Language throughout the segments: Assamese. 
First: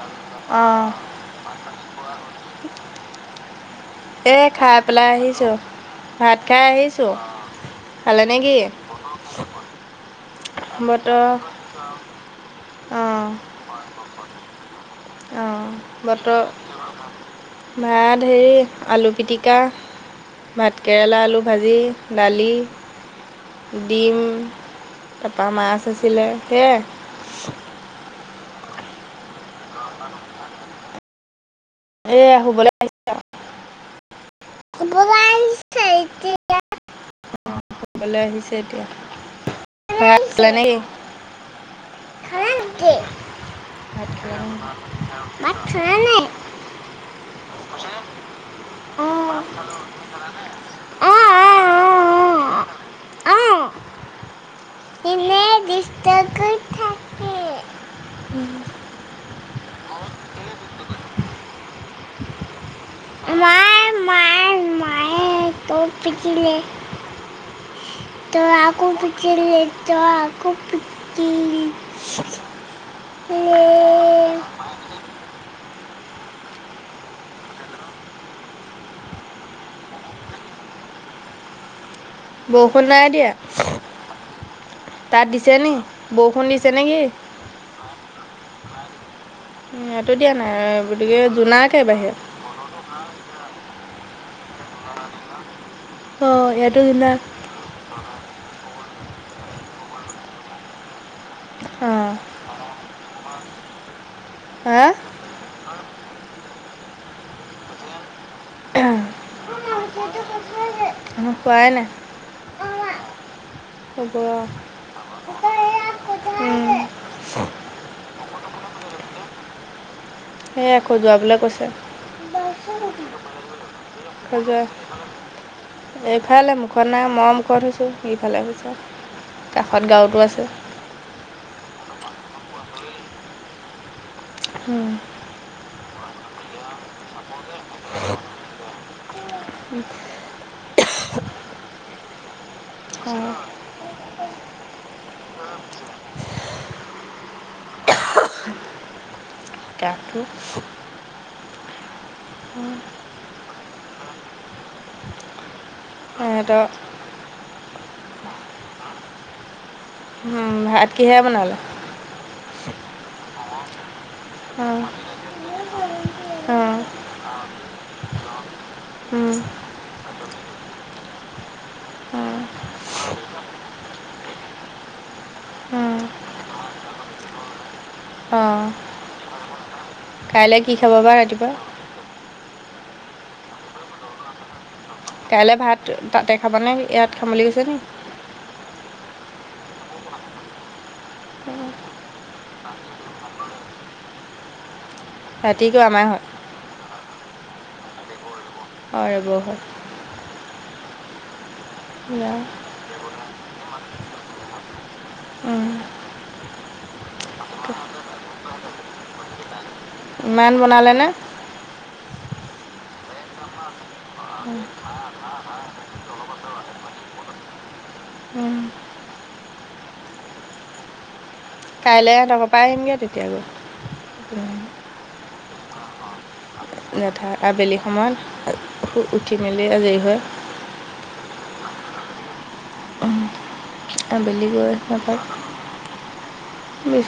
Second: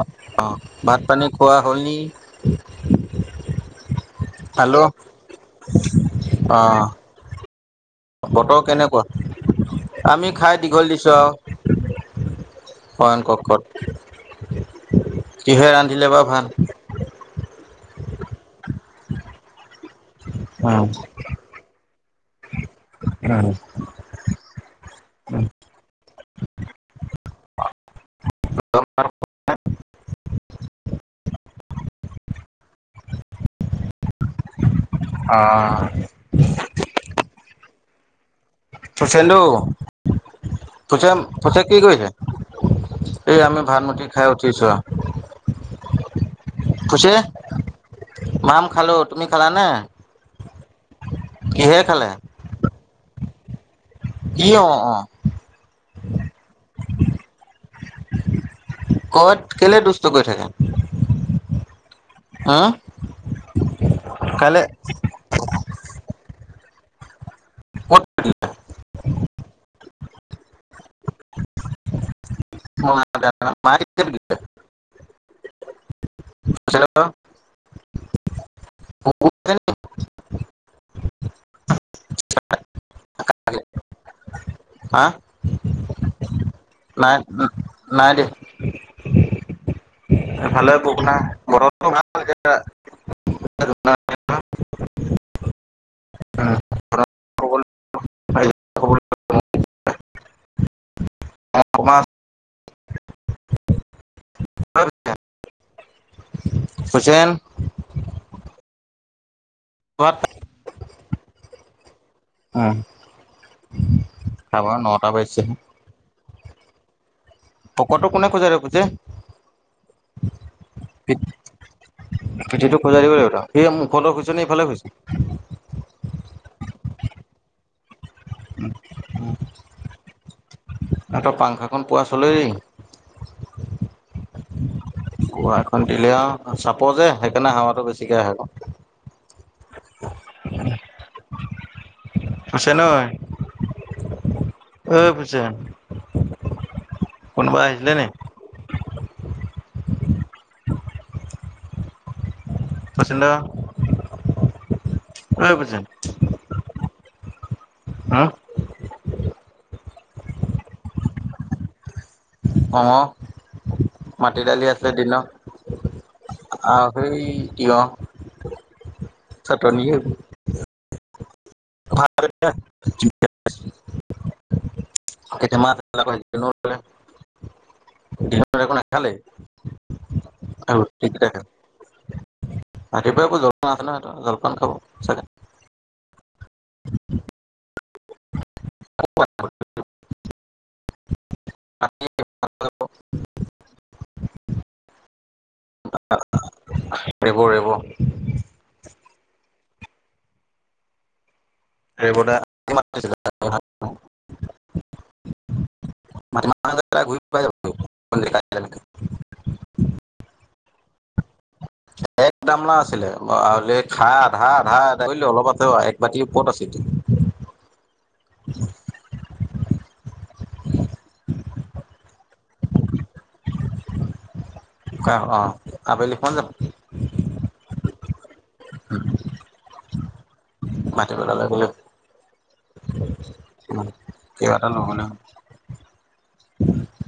অঁ অঁ' ভাত পানী খোৱা হ'লনি? এ খাই পেলাই আহিছোঁ, ভাত অ খাই আহিছোঁ। খালে নে বতৰ কি কেনেকুৱা, আমি খাই দীঘল দিছোঁ বতৰ আৰু। অইন অঁ ক'ত ক'ত? অঁ' বতৰ ভাত হেৰি আলু পিটিকা, ভাত উম কেৰেলা, আলু। ভাজি, দালি, উম। ডিম- তাৰপৰা মাছ আছিলে সেয়া। [unintelligible] এয়া শুবলৈ আহিছে, শুবলৈ অ আহিছে এ [unintelligible] শুবলৈ আহিছে এতিয়া। ফুচেন্দু ভাত খালে নে [unintelligible] কি কৰিলে? কি এই আমি ভাত মুঠি খালে নে খাই কি? উঠিছোঁ আৰু। ভাত খালা নাই? খুচী মাম খালো, তুমি অঁ খালা নাই? অঁ অঁ কিহেৰে খালে? [unintelligible] কি অ? অ এনে দুষ্ট কৰি থাকে। ক'ত কেলে দুষ্ট কৰি থাকে? হা মাৰ কাইলে তই পিটিলি ক'ত তই আকৌ পিটিলি। তই আকৌ পিটিল। মাইয়ে কেতিয়া পিটিছে। আছিলো। [unintelligible] বৰষুণ নাই দিয়া, হা তাত দিছে নি বৰষুণ দিছে নেকি? নাই নাই দিয়া ইয়াটো দিয়া নাই গতিকে জোনাকে বাহিৰত। অজ ই দা। অ ইয়াটো জোনা। অ। হা। হৈছেনে? হোৱা নাই। আমি খোৱাই নাই। অ মা। হ'ব, খাব নটা বাজিছে ত এইয়াত খজোৱাইচে। পদকটো কোনে খোৱাই দেখাইছে? এ খজোৱাবলৈ কৈছে। পিঠিটো খোজাই দিব লাগিব স মোৰ ফালৰ খুজছ খজুৱা নে। এইফালে মুখত নাই মই মুখত হৈছোঁ ইফালেছো কাষত গাঁৱতো আছে। এ তই পাংখাখন পোৱা চলে দেই। হুম। গোৱা এখন দিলে আ চাপ যে সেইকাৰণে হাৱাটো বেছিকে আহে। উম। হৈছে ন। অঁ অ', পিছে। কোনোবা আহিছিলে নি। কাষতো। খোচিল এই ফোচিন। হেহিটো। হা। উম ভাত কিহে বনালা। অঁঙ মাটি দালি অঁ আছে দিন অ', অঁ সেই তিয়াঁহ। চাতনিও। [unintelligible] কেতিয়া মাছা ন। দিনত অঁ একো নাখালে কাইলৈ অ কি খাব ৰোটি। বা ৰাতিপুৱা ৰাতিপুৱাই একো জলপান আছে ন সিহতৰ জলপান খাব চাগে। কাইলৈ ভাত খাব তাতে খাবা নে ইয়াত খাম বুলি কৈছে নি। [unintelligible] উম। ৰাতিক আমাৰে হয়। দিব দিব। [unintelligible] ৰেব ন দা উম। মাজে ম ঘূৰি পাই যাব। ইমান বনালে নে? এক গামলা আছিলে। খাত- আধা আধা আধা ব অলপ আছে একবতি ওপৰত আছে। কাইলে তহঁতৰ পৰাই আহিমগে তেতিয়া হলে। উম। অঁ অঁ আবেলি কোন যাব? লেঠা আবেলি সময়ত। উঠি মেলি আজৰি হয়। ভাটিবেলালৈ গ'লে কিবা এটা বেলিগৈ ল'বলৈ হ'ল। নাপাই।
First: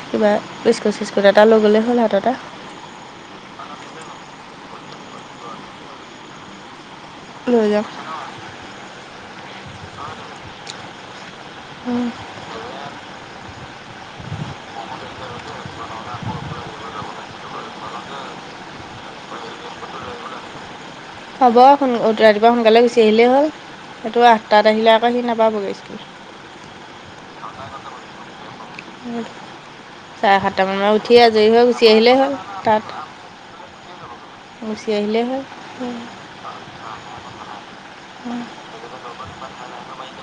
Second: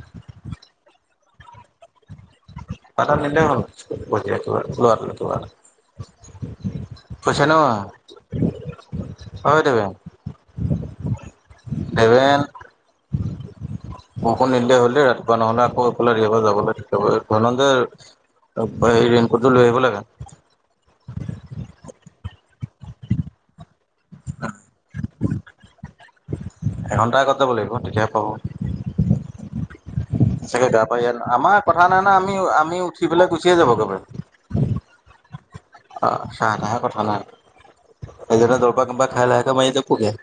কিবা বিস্কুট চিস্কুট এটা লৈ গ'লেই হ'ল হাতটে। [unintelligible] লৈ যাম [unintelligible] পেমেণ্ট। বৰষুণ নিদিলে হ'ল দেই ৰাতিপুৱা নহ'লে আকৌ এফালে ৰিবাৰ যাবলে। থিব ধৰ যে- এই ৰেনকোটটো লৈ আহিব লাগে। হ'ব সোন ৰাতিপুৱা সোনকালে গুচি আহিলেই হ'ল। সেইটো আঠটাত আহিলে আকৌ সি নাপাবগৈ স্কুল। এঘণ্টাৰ আগত যাব লাগিব তেতিয়াহে পাব। চাৰে চাগে গা সাতটামানত পা উঠি আজৰি হৈ গুচি আহিলেই হ'ল তাত। সিফালে গুচিয়ে যাবগে পাৰিম। গুছি আহিলে হ'ল। অ' চাহ নাহে কথা নাই। এজনে দৰবা কোবা খাই লাহেকে মাৰিতে পোগে।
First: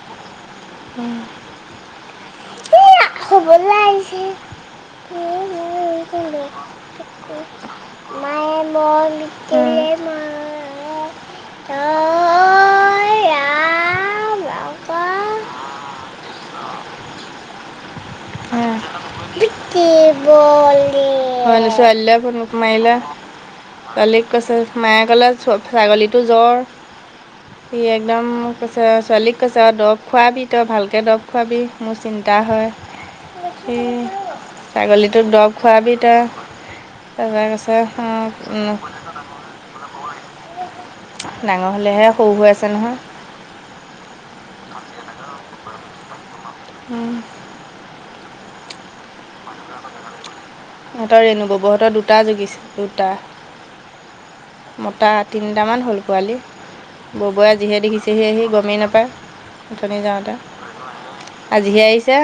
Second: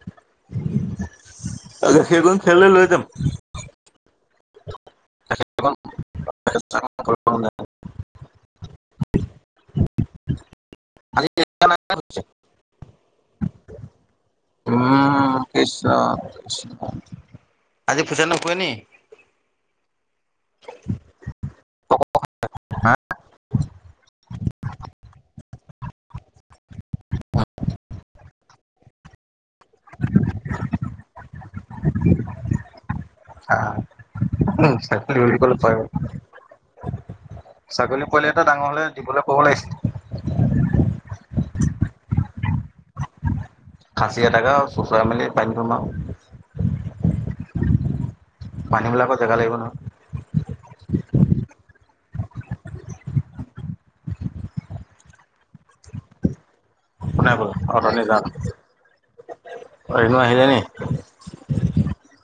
উম। আগ সেইবোৰ সেইখন খেললে লৈ যাম। শুবলৈ আহিছোঁ। [unintelligible] মায়ে মই। [unintelligible] অইয়া উম, কৃষ্ণ কৃষ্ণ। আজি পূজা নোখোৱা নি? [unintelligible] ছোৱালীক কৈছে, মায়ে ক'লে ছাগলীটো জ্বৰ। সি একদম- কৈছে ছোৱালীক কৈছে, অ' দৰৱ খোৱাবি, তই ভালকৈ দৰৱ খোৱাবি মোৰ চিন্তা হয়। সি অ'। [unintelligible] ছাগলীটোক দৰৱ খোৱাবি তই তাৰপৰা কৈছে ছাগলী "অ, পোৱালি এটা ডাঙৰ উম, হ'লে দিবলে ক'ব লাগিছিল। ডাঙৰ হ'লেহে, সৰু হৈ আছে নহয়। খাচী এটাকে চোঁচৰাই মেলি বান্ধি থম আৰু। উম। বান্ধিবলে আকৌ জেগা লাগিব নহয়। সিহঁতৰ, ৰেণুব'ব সেতৰ দুটা জগিছে দুটা। মতা তিনিটামান হ'ল পোৱালি। কোনে গ'ল ব'বয়ে যিহে দেখিছেহি গমে নাপায়। অ, অথনি ৰেণু যাওঁতে আহিলে নেকি? আজিহে আহিছে,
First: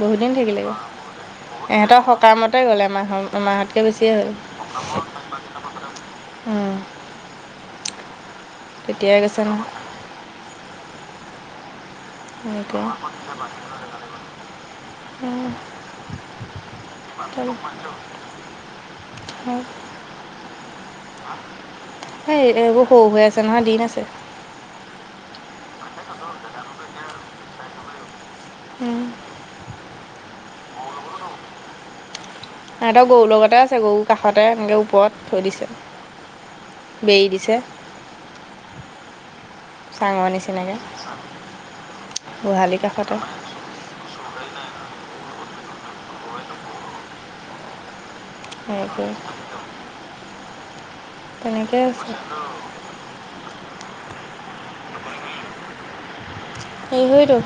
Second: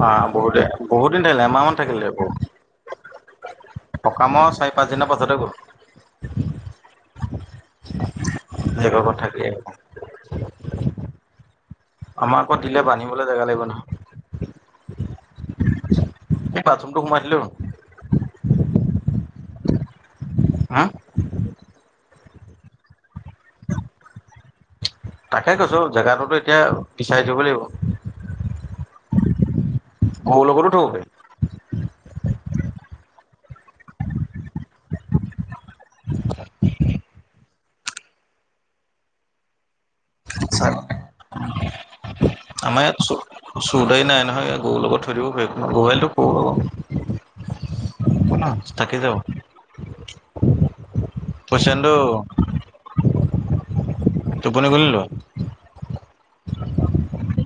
বহুতদিন থাকিলেগৈ। বহুত দিন থাকিলে এমাহমান ইহঁতৰ থাকিলে আকৌ সকামতে গ'ল মাহৰ এমাহতকৈ বেছিয়ে সকামৰ চাৰি হ'ল। পাঁচদিনৰ পাছতে গ'ল [inaudible] উম। জীয়েকৰ ঘৰত তেতিয়াই গৈছে থাকি নহয় আহিলে। আমাক আকৌ দিলে, এতিয়া বান্ধিবলৈ জেগা লাগিব নহয়। উম। [inaudible] উম। এই বাথৰুমটো সোমাই দিলো [unintelligible] উম। হা? এই এইবোৰ সৰু হৈ আছে নহয়, দিন আছে। তাকে কৈছো, জেগাটোতো এতিয়া বিচাৰি থব লাগিব। উম। গৰু লগটো থব পাৰি। সিহঁতৰ গৰুৰ লগতে আছে, গৰু কাষতে এনেকে ওপৰত থৈ দিছে। [unintelligible] বেৰি দিছে। চাঙৰ নিচিনাকে, গোহালিৰ কাষতে। চোৰ-টোৰ নাই নহয়, গৰুৰ লগত থৈ দিব পাৰিব, গৰু গোহালিটো সৰু হ'ব। [unintelligible] থাকি যাব। তেনেকেই প্ৰশান্ত আছে। টোপনি গ'ল নেকি ল'ৰা? অ, সেইটো,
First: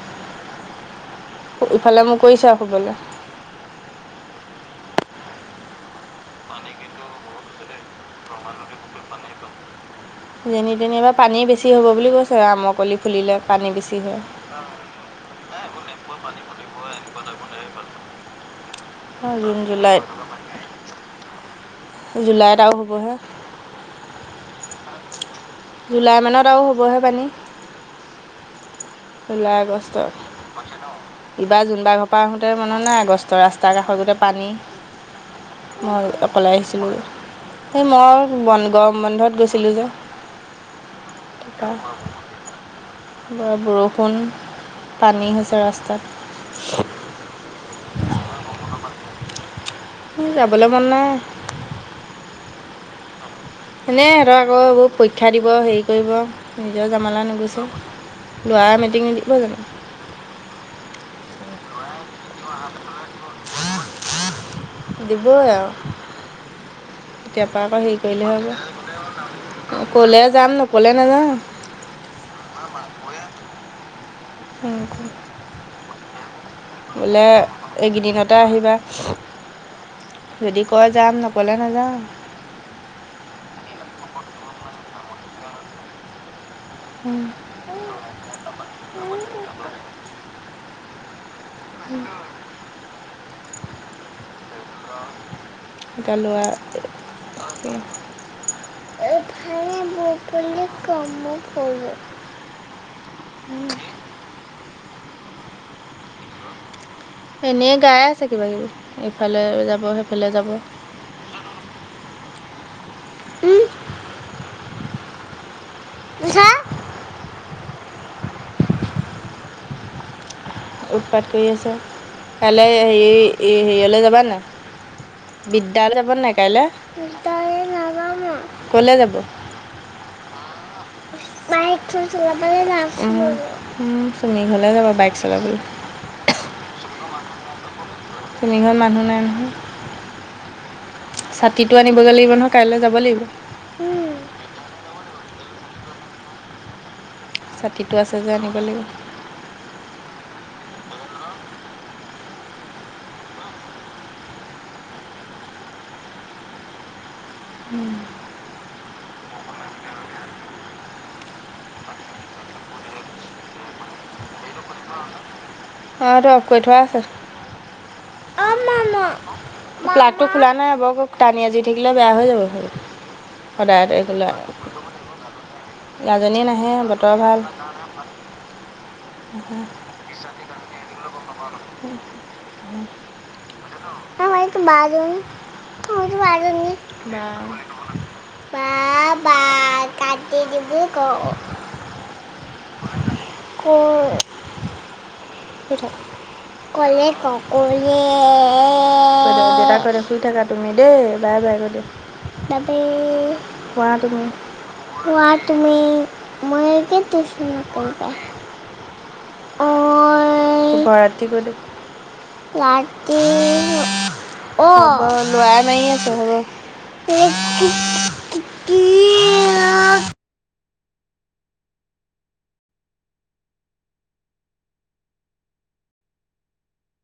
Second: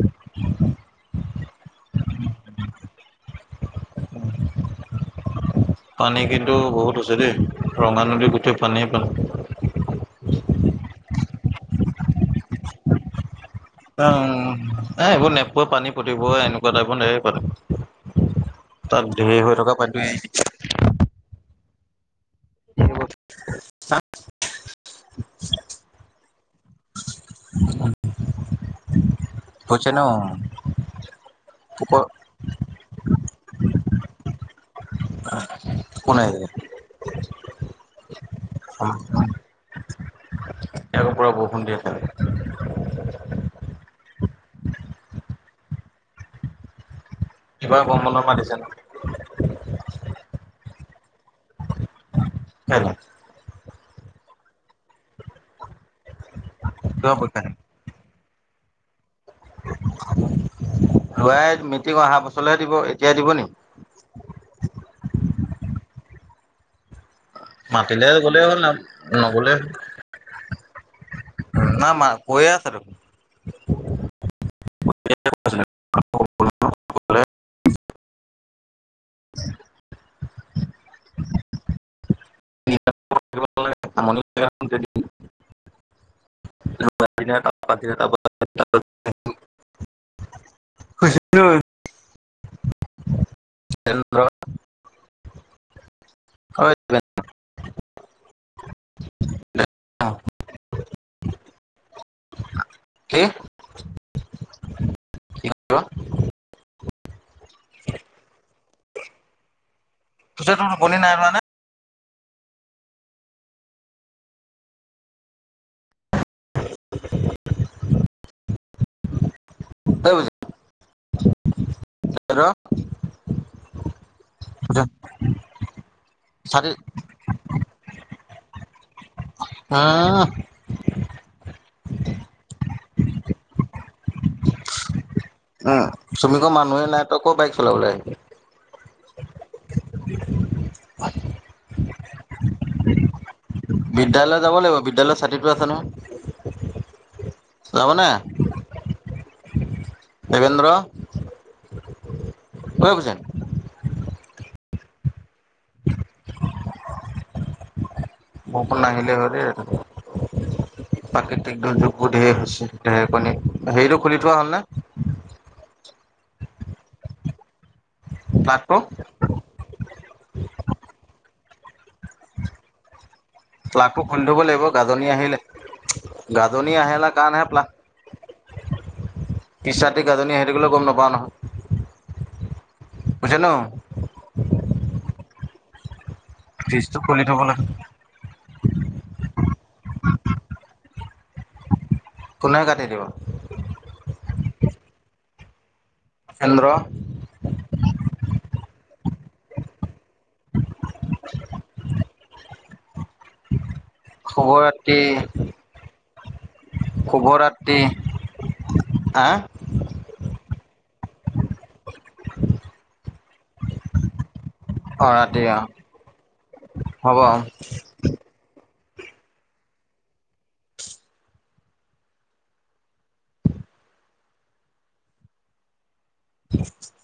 ইফালে মূৰ কৰিছে আৰু শুবলে। পানী কিন্তু বহুত হৈছে দেই, ৰঙা নদী গোটেই পানীয়ে পানী। যেনি তেনি ইবাৰ পানী বেছি হ'ব বুলি কৈছে, আৰু আমৰকলি। ফুলিলে পানী বেছি হয় উম, নাই এইবোৰ নেপোৱা পানী প্ৰতিবাৰে এনেকুৱা টাইপৰ পানী এৰে। তাত ঢেৰ জুন হৈ থকা জুলাইত পানীটো আহিছে। জুলাইত আৰু হ'বহে। [unintelligible] জুলাই মানত আৰু হ'বহে পানী। উম। জুলাই, আগষ্টত। এইবাৰ জুনবাৰ ওপৰ ঘৰ পৰা আহোঁ। তোৰ মনত নাই অগষ্টত ৰাস্তাৰ কাষত গোটেই পানী। মই কোন আহিলে অকলে আহিছিলোঁ। এই মই বন গৰম বন্ধত গৈছোঁ। গৈছিলোঁ যে। [unintelligible] এতিয়া আকৌ পুৰা বৰষুণ দি তাৰপৰা আছে নি? বৰষুণ পানী হৈছে ৰাস্তাত। এইবাৰ গৰম বন্ধৰ পৰা দিছে নহয়। যাবলৈ মন নাই। [unintelligible] এনেই, সিহঁতৰ আৰু আকৌ পৰীক্ষা দিব, হেৰি কৰিব, নিজৰ কিহৰ জামালা পৰীক্ষা দিম? নুগুছে। ল'ৰা মেট্ৰিক নিদিব জানো? ল'ৰাই মেট্ৰিক পৰীক্ষা আহা বছৰলৈহে দিব, এতিয়াই দিব নেকি? দিবই আৰু। এতিয়াৰ পৰা আকৌ হেৰি মাতিলে কৰিলে গ'লেই হ'ল না নগ'লে হ'ব, ক'লে যাম নকলে নাযাওঁ। নাই মা কৈয়ে আছে দেখুন। বোলে এইকেইদিনতে আহিবা। [unintelligible] যদি কয় যাম, নকলে নাযাওঁ। [unintelligible] [unintelligible] [unintelligible] [unintelligible] হেল্ল'। গানোৱা [unintelligible] [unintelligible] কি? এনেই গাই আছে কিবা কিবি ইফালে যাবহে [unintelligible] টোপনী নাই ধৰা নে? [unintelligible] উৎপাত কৰি আছে, কাইলৈ হেৰি হেৰিলৈ যাবানে নাই? বিদ্যালয় যাব নাই কাইলৈ, বিদ্যালয় নাযাও মই। [unintelligible] বাইক খন চলাব যাম চুমীঘলে যাব বাইক চলাবলৈ। চুমি ঘৰত মানুহে নাই, তই ক'ত বাইক চলাবলৈ আহিবি। চুমি ঘৰত মানুহ নাই নহয়। ছাতিটো আনিবগৈ লাগিব নহয় কাইলৈ যাব লাগিব। বিদ্যালয় যাব লাগিব বিদ্যালয় ছাতিটো আছে নহয়। ছাতিটো যাবনে আছে যে আনিব লাগিব। দেবেন্দ্ৰ। [unintelligible] উমঁ। বৰষুণ নাহিলেই হয় দে ৰাতিপুৱা। প্ৰাকৃতিক দুৰ্যোগ বোৰ ঢেৰ হৈছে, ঢেৰে কণী, হেৰিটো খুলি থোৱা হ'ল নে? অ' হেৰিটো অফ কৰি থোৱা আছে। প্লাগটো? প্লগটো খোলা নাই হ'ব, টানি আজুৰি থাকিলে বেয়া হৈ যাব হেই। প্লাগটো খুলি থব লাগিব গাজনি আহিলে, ৰাজনী নাহে গাজনি আহিলে বতৰ ভাল কাৰণেহে প্লাগ পিছৰাতি গাজনি আহি থাকিলেও গ'ম নাপাৱ নহয়। উমঁ' উমঁ'। [unintelligible] নো। [unintelligible] ফ্ৰিজটো খুলি বা থ'ব লাগিব। বা বা কাটি দিব ক। কোনে কাটি দিব? [unintelligible] শুই থাক চন্দ্ৰ কলে ক কলে দেতাক কৈ দে শুই থাক। তুমি দেই বাই বাই কৈ দিয়া, হোৱা তুমি। শুভৰাত্ৰি তুমি, মই কি শুভ টিউচন ৰাত্ৰি। কৰিবা আ' অ শুভ ৰাত্ৰি কৈ দে, ৰাতি। অ' ৰাতি ল'ৰাই অ মাৰি আছে হ'ব। হ'ব কি অ। হয় [unintelligible]